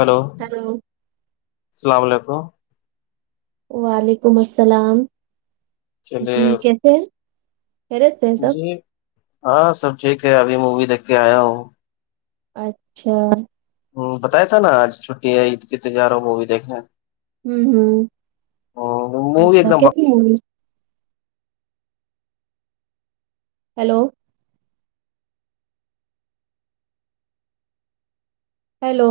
hello hello السلام علیکم وعلیکم السلام چلیے جی کیسے ہیں خیریت سے ہیں سب جی ہاں سب ٹھیک ہے ابھی مووی دیکھ کے آیا ہوں اچھا ہ بتایا تھا نا آج چھٹی ہے عید کی تجار ہو مووی دیکھنے ہوں ہوں ہوں، مووی اچھا ایک دم کیسی بک- امی hello hello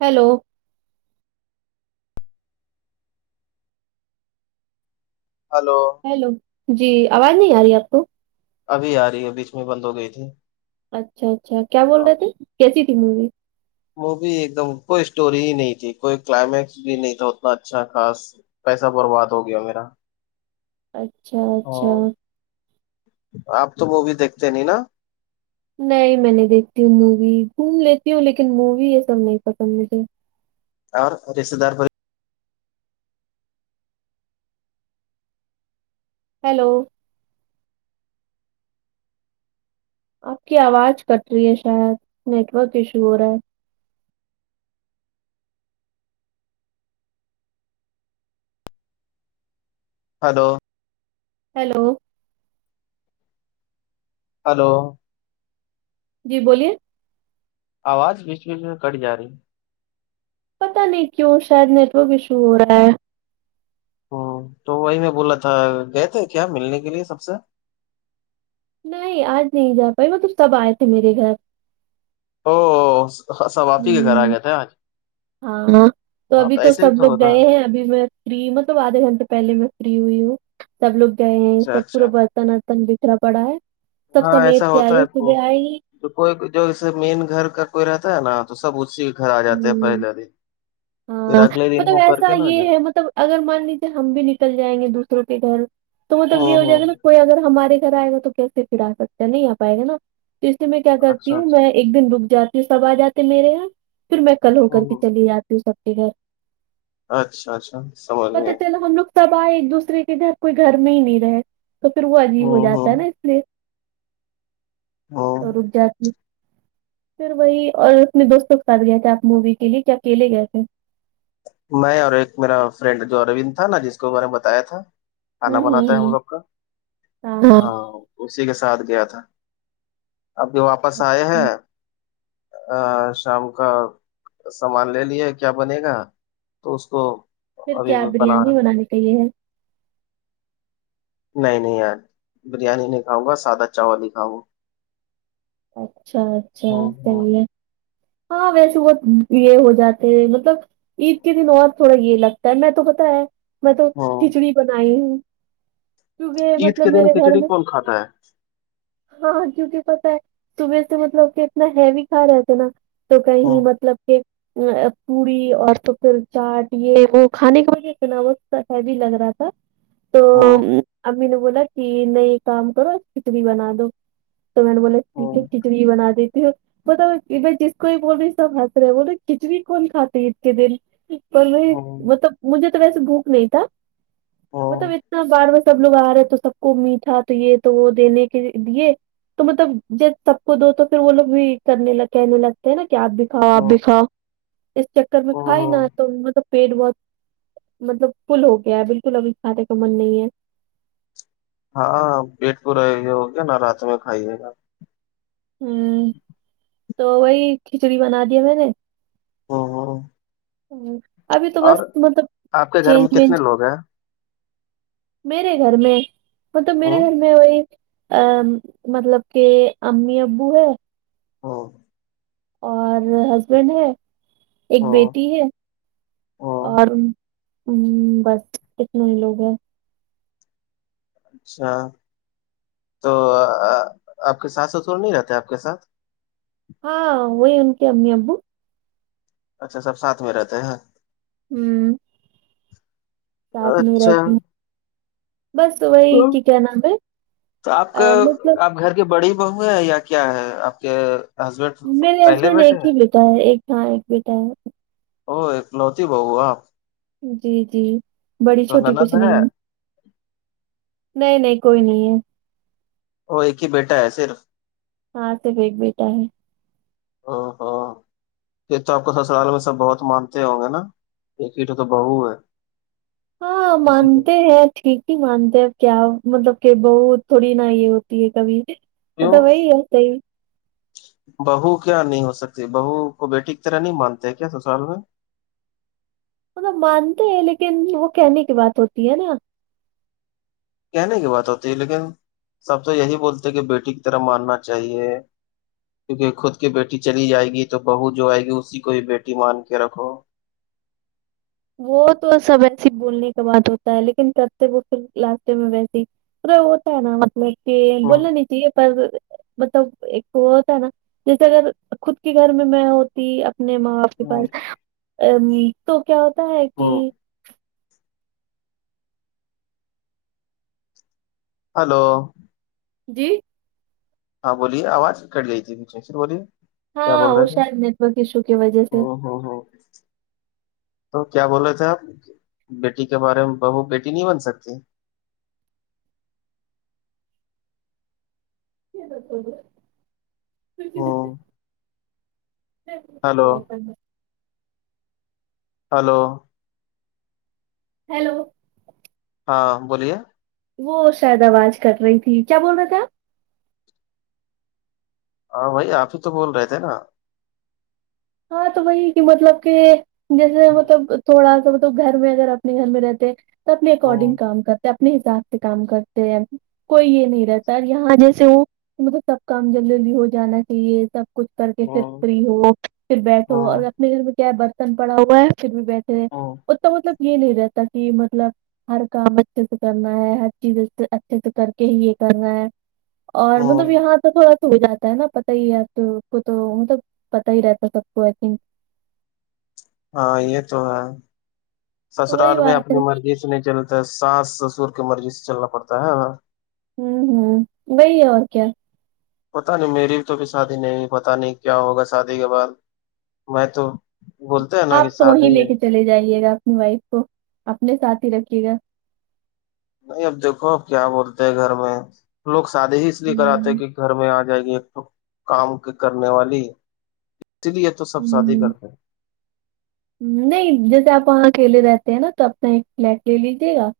hello hello hello جی آواز نہیں آ رہی ہے آپ کو ابھی آ رہی ہے بیج میں بند ہو گئی تھی اچھا اچھا کیا بول رہے تھے کیسی تھی مووی مووی ایک دم کوئی اسٹوری ہی نہیں تھی کوئی کلائمیکس بھی نہیں تھا اتنا اچھا خاص پیسہ برباد ہو گیا میرا اچھا اچھا ہوں، آپ تو مووی دیکھتے نہیں نا نہیں میں نہیں دیکھتی ہوں مووی گھوم لیتی ہوں لیکن مووی یہ سب نہیں پسند مجھے اور رشتے دار ہیلو آپ کی آواز کٹ رہی ہے شاید نیٹورک ایشو ہو رہا ہے ہلو ہیلو ہلو جی بولیے آواز بیچ بیچ میں کٹ جا رہی ہے پتا نہیں کیوں شاید نیٹ ورک ایشو ہو رہا ہے ہوں تو وہی میں بولا تھا گئے تھے کیا ملنے کے لیے سب سے نہیں آج نہیں جا پائی وہ تو سب آئے تھے میرے گھر او س ہوں ہاں تو وہاں ابھی پہ تو ایسے ہی سب لوگ ہوتا گئے ہے ہیں ابھی میں فری مطلب آدھے گنٹے پہلے میں فری ہوئی ہوں سب لوگ گئے ہیں اچھا سب پورا اچھا برتن ورتن بکھرا پڑا ہے سب سمیٹ کے آئی صبح آئی ہی تو کوئی جوے مین گھر کا کوئی رہتا ہے نا تو سب اسی گھر آ جاتے ہیں ہوں پہلے دن پھر ہاں اگلے دن مطلب ہو کر ایسا کے نا یہ جاے ہے مطلب اگر مان لیجیے ہم بھی نکل جائیں گے دوسروں کے گھر تو مطلب یہ ہوں ہو جائے گا ہوں نا کوئی اگر ہمارے گھر آئے گا تو کیسے پھر اسکتا نہیں آ پائے گا نا تو اس لیے میں کیا کرتی اچھا ہوں اچھا میں ایک دن رک جاتی ہوں سب آ جاتے میرے یہاں پھر میں کل ہو کر ہوں کے ہوں چلی جاتی ہوں سب کے گھر اچھا اچھا سمجھ پتا گیا چلا ہم لوگ سب آئے ایک دوسرے کے گھر کوئی گھر میں ہی نہیں رہے تو پھر وہ عجیب ہو ہوں جاتا ہے ہوں نا اس لیے ہوں رک جاتی پھر وہی اور اپنے دوستوں کو [unintelligible] مووی کے لیے کیا اکیلے گئے تھے میں اور ایک میرا فرینڈ جو اروند تھا نا جس کو میں نے بتایا تھا کھانا ہوں ہوں بناتا ہے ہم ہوں لوگ کا ہاں اسی کے ساتھ گیا تھا اب بھی واپس آئے اچھا ہیں ا شام کا سامان لے لیے کیا بنے گا تو اس کو پھر ابھی کیا میں بنا بریانی رہا بنانے کا یہے ہے نہیں نہیں یار بریانی نہیں کھاؤں گا سادہ چاول ہی کھاؤں گا اچھا اچھا چیے ہوں ہوں طبیعت ہاں ویسے وہ یہ یہ ہو جاتے ہیں مطلب عید کے دن اور تھوڑا یہ لگتا ہے میں تو پتا ہے میں تو ہوں کھچڑی بنائی ہوں کیونکہ عید مطلب کے دن میرے گھر کھچڑی میں کون کھاتا ہے ہاں کیونکہ پتا ہے صبح سے مطلب کہ کتنا ہیوی کھا رہے تھ نا تو کہیں ہوں مطلب کہ پوری اور تو پھر چاٹ یہ وہ کھانے کے [unintelligible] ہیوی لگ رہا تھا تو ہوں امی نے بولا کہ نئے کام کرو کھچڑی بنا دو تو میں نے بولا ہے ہوں کھچڑی بنا دیتی ہوں [unintelligible] کوئی بولے سب ہنس رہے بول رے کھچڑی کون کھاتی عید کے دن پر میں ہوں مطلب مجھے تو ویسے بھوک نہیں تھا ہوں مطلب اتنا بار سب لوگ آ رہے تو سب کو میٹھا تو یہ تو وہ دینے کے دیے تو مطلب ج سب کو دو تو پھر وہ لوگ بھی کرنے لگے منت کہ آپ بھی کھاؤ آپ ہوں بھی کھاؤ اس چکر میں کھائی نا ہوں تو مطلب پیٹ بہت مطلب فل ہو گیا بالکل ابھی کھانے کا من نہیں ہے ہاں پیٹ پورا یہ ہو گیا نا رات میں کھائیے گا ہوں تو وہی کھچڑی بنادیا میں نے ہوں ہوں ہ ابھی تو بس اور مطلب آپ کے گھر چینج میں وینج کتنے لوگ ہیں میرے گھر میں مطلب میرے ہوں گھر میں وہی ا مطلب کہ امی ابو ہے ہاں اور ہسبینڈ ہے ایک ہوں بیٹی ہے ہوں اور ہ بس اتنے ہی لوگ ہیں اچھا تو آپ کے ساس سسور نہیں رہتے آپ کے ساتھ ہاں وہی ان کے امی ابو اچھا سب سات میں رہتے ہیں ہ ساتھ میں اچھا رہتی ہ بس وہی تو کہ کیا نام ہے تو آپ کا آ مطلب آپ گھر کی بڑی بہو ہے یا کیا ہے آپ کے ہسبینڈ میرے پہلے ہسبینڈ بیٹے ایک ہیں ہی بیٹا ہے ایک ہاں ایک بیٹا ہے ا ایک لوتی بہو آپ جی جی بڑی تو چھوٹی نند کچھ ہے نہیں ہو نہیں نہیں کوئی نہیں ہے وہ ایک ہی بیٹا ہے صرف ہاں تو ایک بیٹا ہے ہ ہاں ایک تو آپ کو سسرال میں سب بہت مانتے ہوں گے نا ایک ہی تو بہو ہے ہاں کسی کو مانتے ہیں ٹھیک نہیں مانتے ہیں کیا مطلب کہ بہت تھوڑی نا یہ ہوتی ہے کبھی کیوں مطلب وہی ہے صحیح بہو کیا نہیں ہو سکتی بہو کو بیٹی کی طرح نہیں مانتے ہیں کیا سسال میں ملب مانتے ہیں لیکن وہ کہنے کی بات ہوتی ہے نا کہنے کی بات ہوتی ہے لیکن سب تو یہی بولتے کہ بیٹی کی طرح ماننا چاہیے کیونکہ خود کی بیٹی چلی جائے گی تو بہو جو آئے گی اسی کو ہی بیٹی مان کے رکھو وہ تو سب ایسے بولنے کا بات ہوتا ہے لیکن کرتے وہ پھر لاستے میں ویس ہی پورا ہوتا ہے نا مطلب کہ بولنا نہیں چاہیے پر مطلب ایک وہ ہوتا ہے نا جیسے اگر خود کے گھر میں میں ہوتی اپنے ماں آپ کے ہوں پاس ا تو کیا ہوتا ہے وہ کہ ہلو جی ہاں بولیے آواز کٹ گئی بیچ میں پر بولیے کیا ہاں وہ شاید نیٹورک ایشو کی و جہ سے ہاں ہاں تو کیا بولے تھے آپ بیٹی کے بارے میں بہو بیٹی نہیں بن سکتی ہوں، [unintelligible] ہلو ہلو ہیلو ہاں بولیے وہ شاید آواز کٹ رہی تھی کیا بول رہے تھے آپ ہاں بھائی آپ ہی تو بول رہے تھے نا ہاں تو وہی کہ مطلب کہ جیسے ہوں مطلب تھوڑا سا مطلب گھر میں اگر اپنے گھر میں رہتے ہیں تو اپنے اکارڈنگ ہوں کام کرتے اپنے حساب سے کام کرتے ہیں کوئی یے نہیں رہتا یہاں جیسے ہو مطلب سب کام جلدی جلدی ہو جانا چاہیے سب کچھ کر کے پھر ہوں فری ہو پھر بیٹھو اور ہوں اپنے گھر میں کیا ہے برتن پڑا ہوا ہے پھر بھی بیٹھ تے ہے ہوں اسکا مطلب یے نہیں رہتا کی مطلب ہر کام اچھے سے کرنا ہے ہر چیز اچھے سے کر کے ہی یے کرنا ہے اور مطلب ہوں یہاں پے تھوڑا ہو جاتا ہے نا پتا ہی آپ کو تو مطلب پتا ہی رہتا ہے سب کو آئی تھنک ہاں یے تو ہے تو وہی سسرال میں بات ہے اپنی مرضی سے نہیں چلتے ساس سسر کے مرضی سے چلنا پڑتا ہے ہمم ہمم وہی اور کیا پتہ نہیں میری بھی تو بھی شادی نہیں پتا نہیں کیا ہوگا شادی کے بعد میں تو بولتے ہیں نا آپ کہ تو وہیں شادی لے کے چلے جائیے گا اپنی وائف کو اپنے ساتھ ہی رکھئے گا نہیں اب دیکھو اب کیا بولتے ہیں گھر میں لوگ شادی ہی اس لیے کراتے ہوں کی گھر میں آکے جائے گی ایک تو کام کے کرنے والی اسی لیے تو سب شادی ہوں کرتے ہیں نہیں جیسے آپ وہاں اکیلے رہتے ہیں نا تو اپنا ایک فلیٹ لے لیجے گا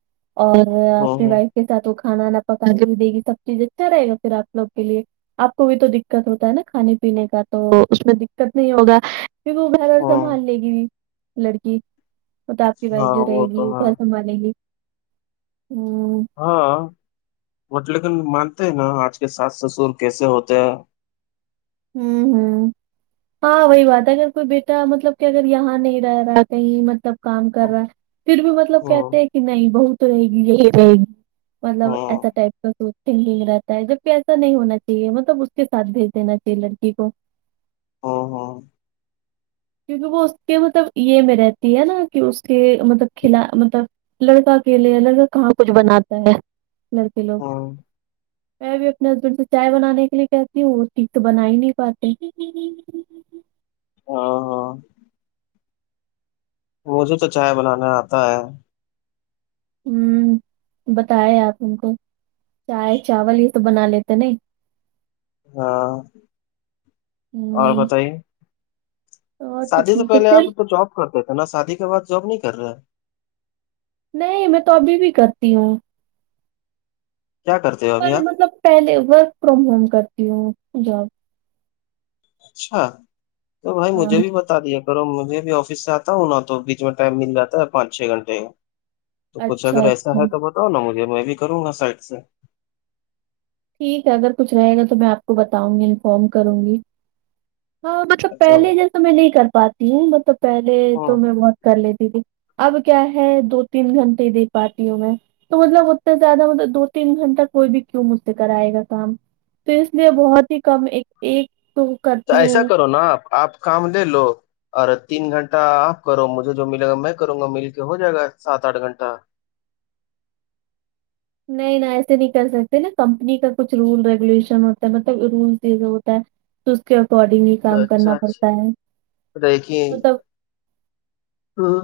اور اپنی ہ وائف کے ساتھ وہ کھانا نہ پکا کے بھی دے گی سب چیز اچھا رہے گا پھر آپ لوگ کے لیے آپ کو بھی تو دقت ہوتا ہے نا کھانے پینے کا تو اس میں دقت نہیں ہوگا پھر وہ گھر اور ہ سنبھال لے گی لڑکی اور تو آپ کی وائف ہاں جو رہے وہ تو گی ہے گھر سنبھال لے گی ہمم ہاں وو جو لیکن مانتے ہیں نا آج کے ساس سسر کیسے ہوتے ہیں آمم ہمم ہاں وہی بات ہے اگر کوئی بیٹا مطلب کہ اگر یہاں نہیں رہ رہا ہے کہیں مطلب کام ہاں کر رہا ہے پھر بھی مطلب ہاں کہتے ہیں کی نہیں بہت رہے گی یہی رہے گی مطلب ایسا ہاں ٹائپ کا سوچ تھنکنگ رہتا ہے جب کی ایسا نہیں ہونا چاہیے مطلب اس کے ساتھ بھیج دین چاہیے لڑکی کو او ہو کیونکی وہ اس کے مطلب یے میں رہتی ہے نا کی اس کے مطلب کھلا مطلب رہتا اکیلے ہے لڑکا کہاں کچھ بناتا ہے لڑکے لوگ ہاں میں بھی اپنے ہسبینڈ سے چائے بنانے کے لیے کہتی ہوں وہ ٹھیک سے بنا ہی نہیں پاتے آ ہاں مجھے تو چائے بنانے آتا ہے ہمم بتائے آپ ہم کو چائے چاول یے تو بنا لیتے نئی ہاں اور ہ بتائیے اور تو شادی سے ٹھیک ہے پہلے پھر آپ تو جاب کرتے تھے نا شادی کے بعد جاب نہیں کر رہے نہیں میں تو ابھی بھی کرتی ہوں کیا کرتے ہو ابھی پر آپ مطلب پہلے ورک فرام ہوم کرتی ہوں جاب اچھا تو بھائی ہاں مجھے بھی بتا دیا مجھے بھی آفس سے آتا ہوں نا تو بیچ میں ٹائم مل جاتا ہے پانچ چھ گھنٹے تو کچھ اچھا اگر ایسا اچھا ہے تو بتاؤ نا مجھے میں بھی کروں گا سائڈ سے ٹھیک ہے اگر کچھ رہے گا تو میں آپ کو بتاؤں گی انفارم کروں گی ہاں مطلب اچھا پہلے جیسا میں نہیں کر پاتی ہوں مطلب پہلے ہاں تو میں بہت کر لیتی تھی اب کیا ہے دو تین گھنٹے دے پاتی ہوں میں تو مطلب اتنا زیادہ مطلب دو تین گھنٹہ کوئی بھی کیوں مس سے کرائے گا کام تو اس لیے بہت ہی کم ایک ایک تو تو کرتی ایسا ہوں کرو نا آپ آپ کام لے لو ارے تین گھنٹہ آپ کرو مجھے جو ملے گا میں کروں گا مل کے ہو جائے گا سات آٹھ گھنٹہ نہیں نہ ایسے نہیں کر سکتے نا کمپنی کا کچھ رول ریگولیشن ہوتا ہے مطلب رولز ہوتا ہے تو اس کے اکارڈنگ ہی اچھا کام کرنا اچھا پڑتا اچھا ہے دیکھیے مطلب ہاں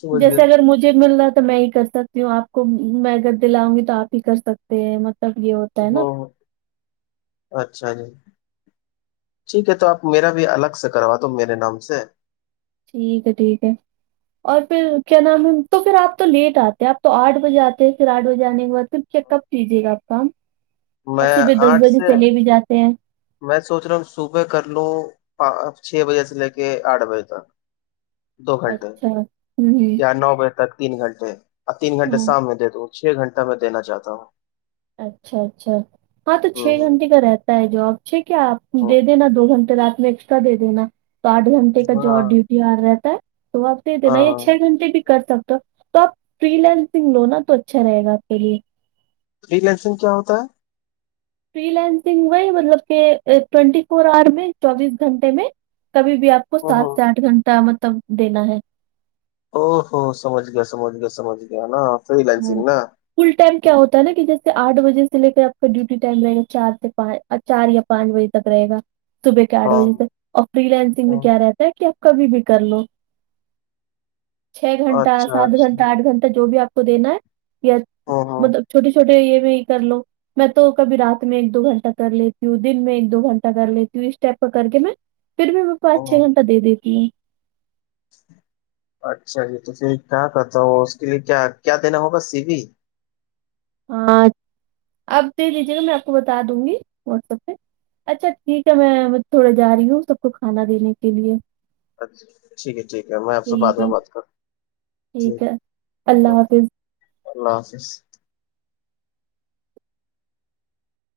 سمجھ گیا جیسے اگر مجھے مل رہا ہے تو میں ہی کرسک سکتی ہوں آپ کو میں گھر پے لا ؤ نگی تو آپ ہی کر سکتے ہیں مطلب یہ ہوتا ہے ہ نا اچھا جی ٹھیک ہے تو آپ میرا بھی الگ سے کروا دو میرے نام سے ٹھیک ہے ٹھیک ہے اور پھر کیا نام ہے تو پھر آپ تو لیٹ آتے ہیں آپ تو آٹھ بجے آتے ہیں پھر آٹھ بجے آنے کے بعد پھر چیک اپ کیجیے گا آپ کام اور میں صبح دس آٹھ بجے سے چلے بھی جاتے ہیں میں سوچ رہا ہوں صبح کر لوں چھ بجے سے لے کے آٹھ بجے تک دو گھنٹے اچھا ہوں ہوں یا نو بجے تک تین گھنٹے اور تین گھنٹے ہاں شام میں دے چھ گھنٹہ میں دینا چاہتا ہوں اچھا اچھا ہاں تو چھ ہ گھنٹے کا رہتا ہے جو آپ ٹھیک ہے آپ ہ دے دینا دو گھنٹے رات میں ایکسٹرا دے دینا تو آٹھ گھنٹے کا جو ہاں ڈی تیوار رہتا ہے تو آپ د دین یا ہاں چھ گھنٹے بھی کر سکتے ہو تو آپ فری لینسنگ لوناا تو اچھا رہے گا آپ کے لیے فری لینسنگ کیا ہوتا ہے فری لینسنگ ہوا مطلب کہ ٹوینٹی فور آور میں چوبیس گھنٹے میں کبھی بھی آپ کو ہ ہ سات سے آٹھ گھنٹہ مطلب دینا ہے او ہو سمجھ گیا سمجھ گیا سمجھ گیا نا فری ہے لینسنگ نا فل ٹائم کیا ہوتا ہے نا کہ جیسے آٹ بجے سے لے کر آ کا ڈیوٹی ٹائم رہے گا چار سے پانچ چار یا پانچ بجے تک رہے گا صبح کے آٹھ ہاں بجے سے اور فری لینسنگ میں ہاں، کیا رہتا ہے کہ آپ کبھی بھی کر لو چھ گھنٹہ اچھا سات اچھا گھنٹہ آٹھ گھنٹہ جو بھی آپ کو دینا ہے یا ہ ہ مطلب چھوٹے چھوٹے یہ بھی کر لو میں تو کبھی رات میں ایک دو گھنٹہ کر لیتی ہوں دن میں ایک دو گھنٹہ کر لیتی ہوں اسٹیپ کو کر کے میں پھر میں کو پانچ چھ ہ گھنٹہ دے دیتی ہوں اچھا جی تو پھر کہ کرتا ہو اس کے لیے کیا کیا دینا ہوگا سی وی ہاں آپ دے لیجیے گا میں آپ کو بتا دوں گی واٹسپ پہ اچھا ٹھیک ہے میں تھوڑے جا رہی ہوں سب کو کھانا دینے کے لیے ا ٹھیک ہے ٹھیک ہے میں آپ سے بعد ٹھیک میں ہے بات کر ہوں ٹھیک ہے اللہ حافظ اللہ حافظ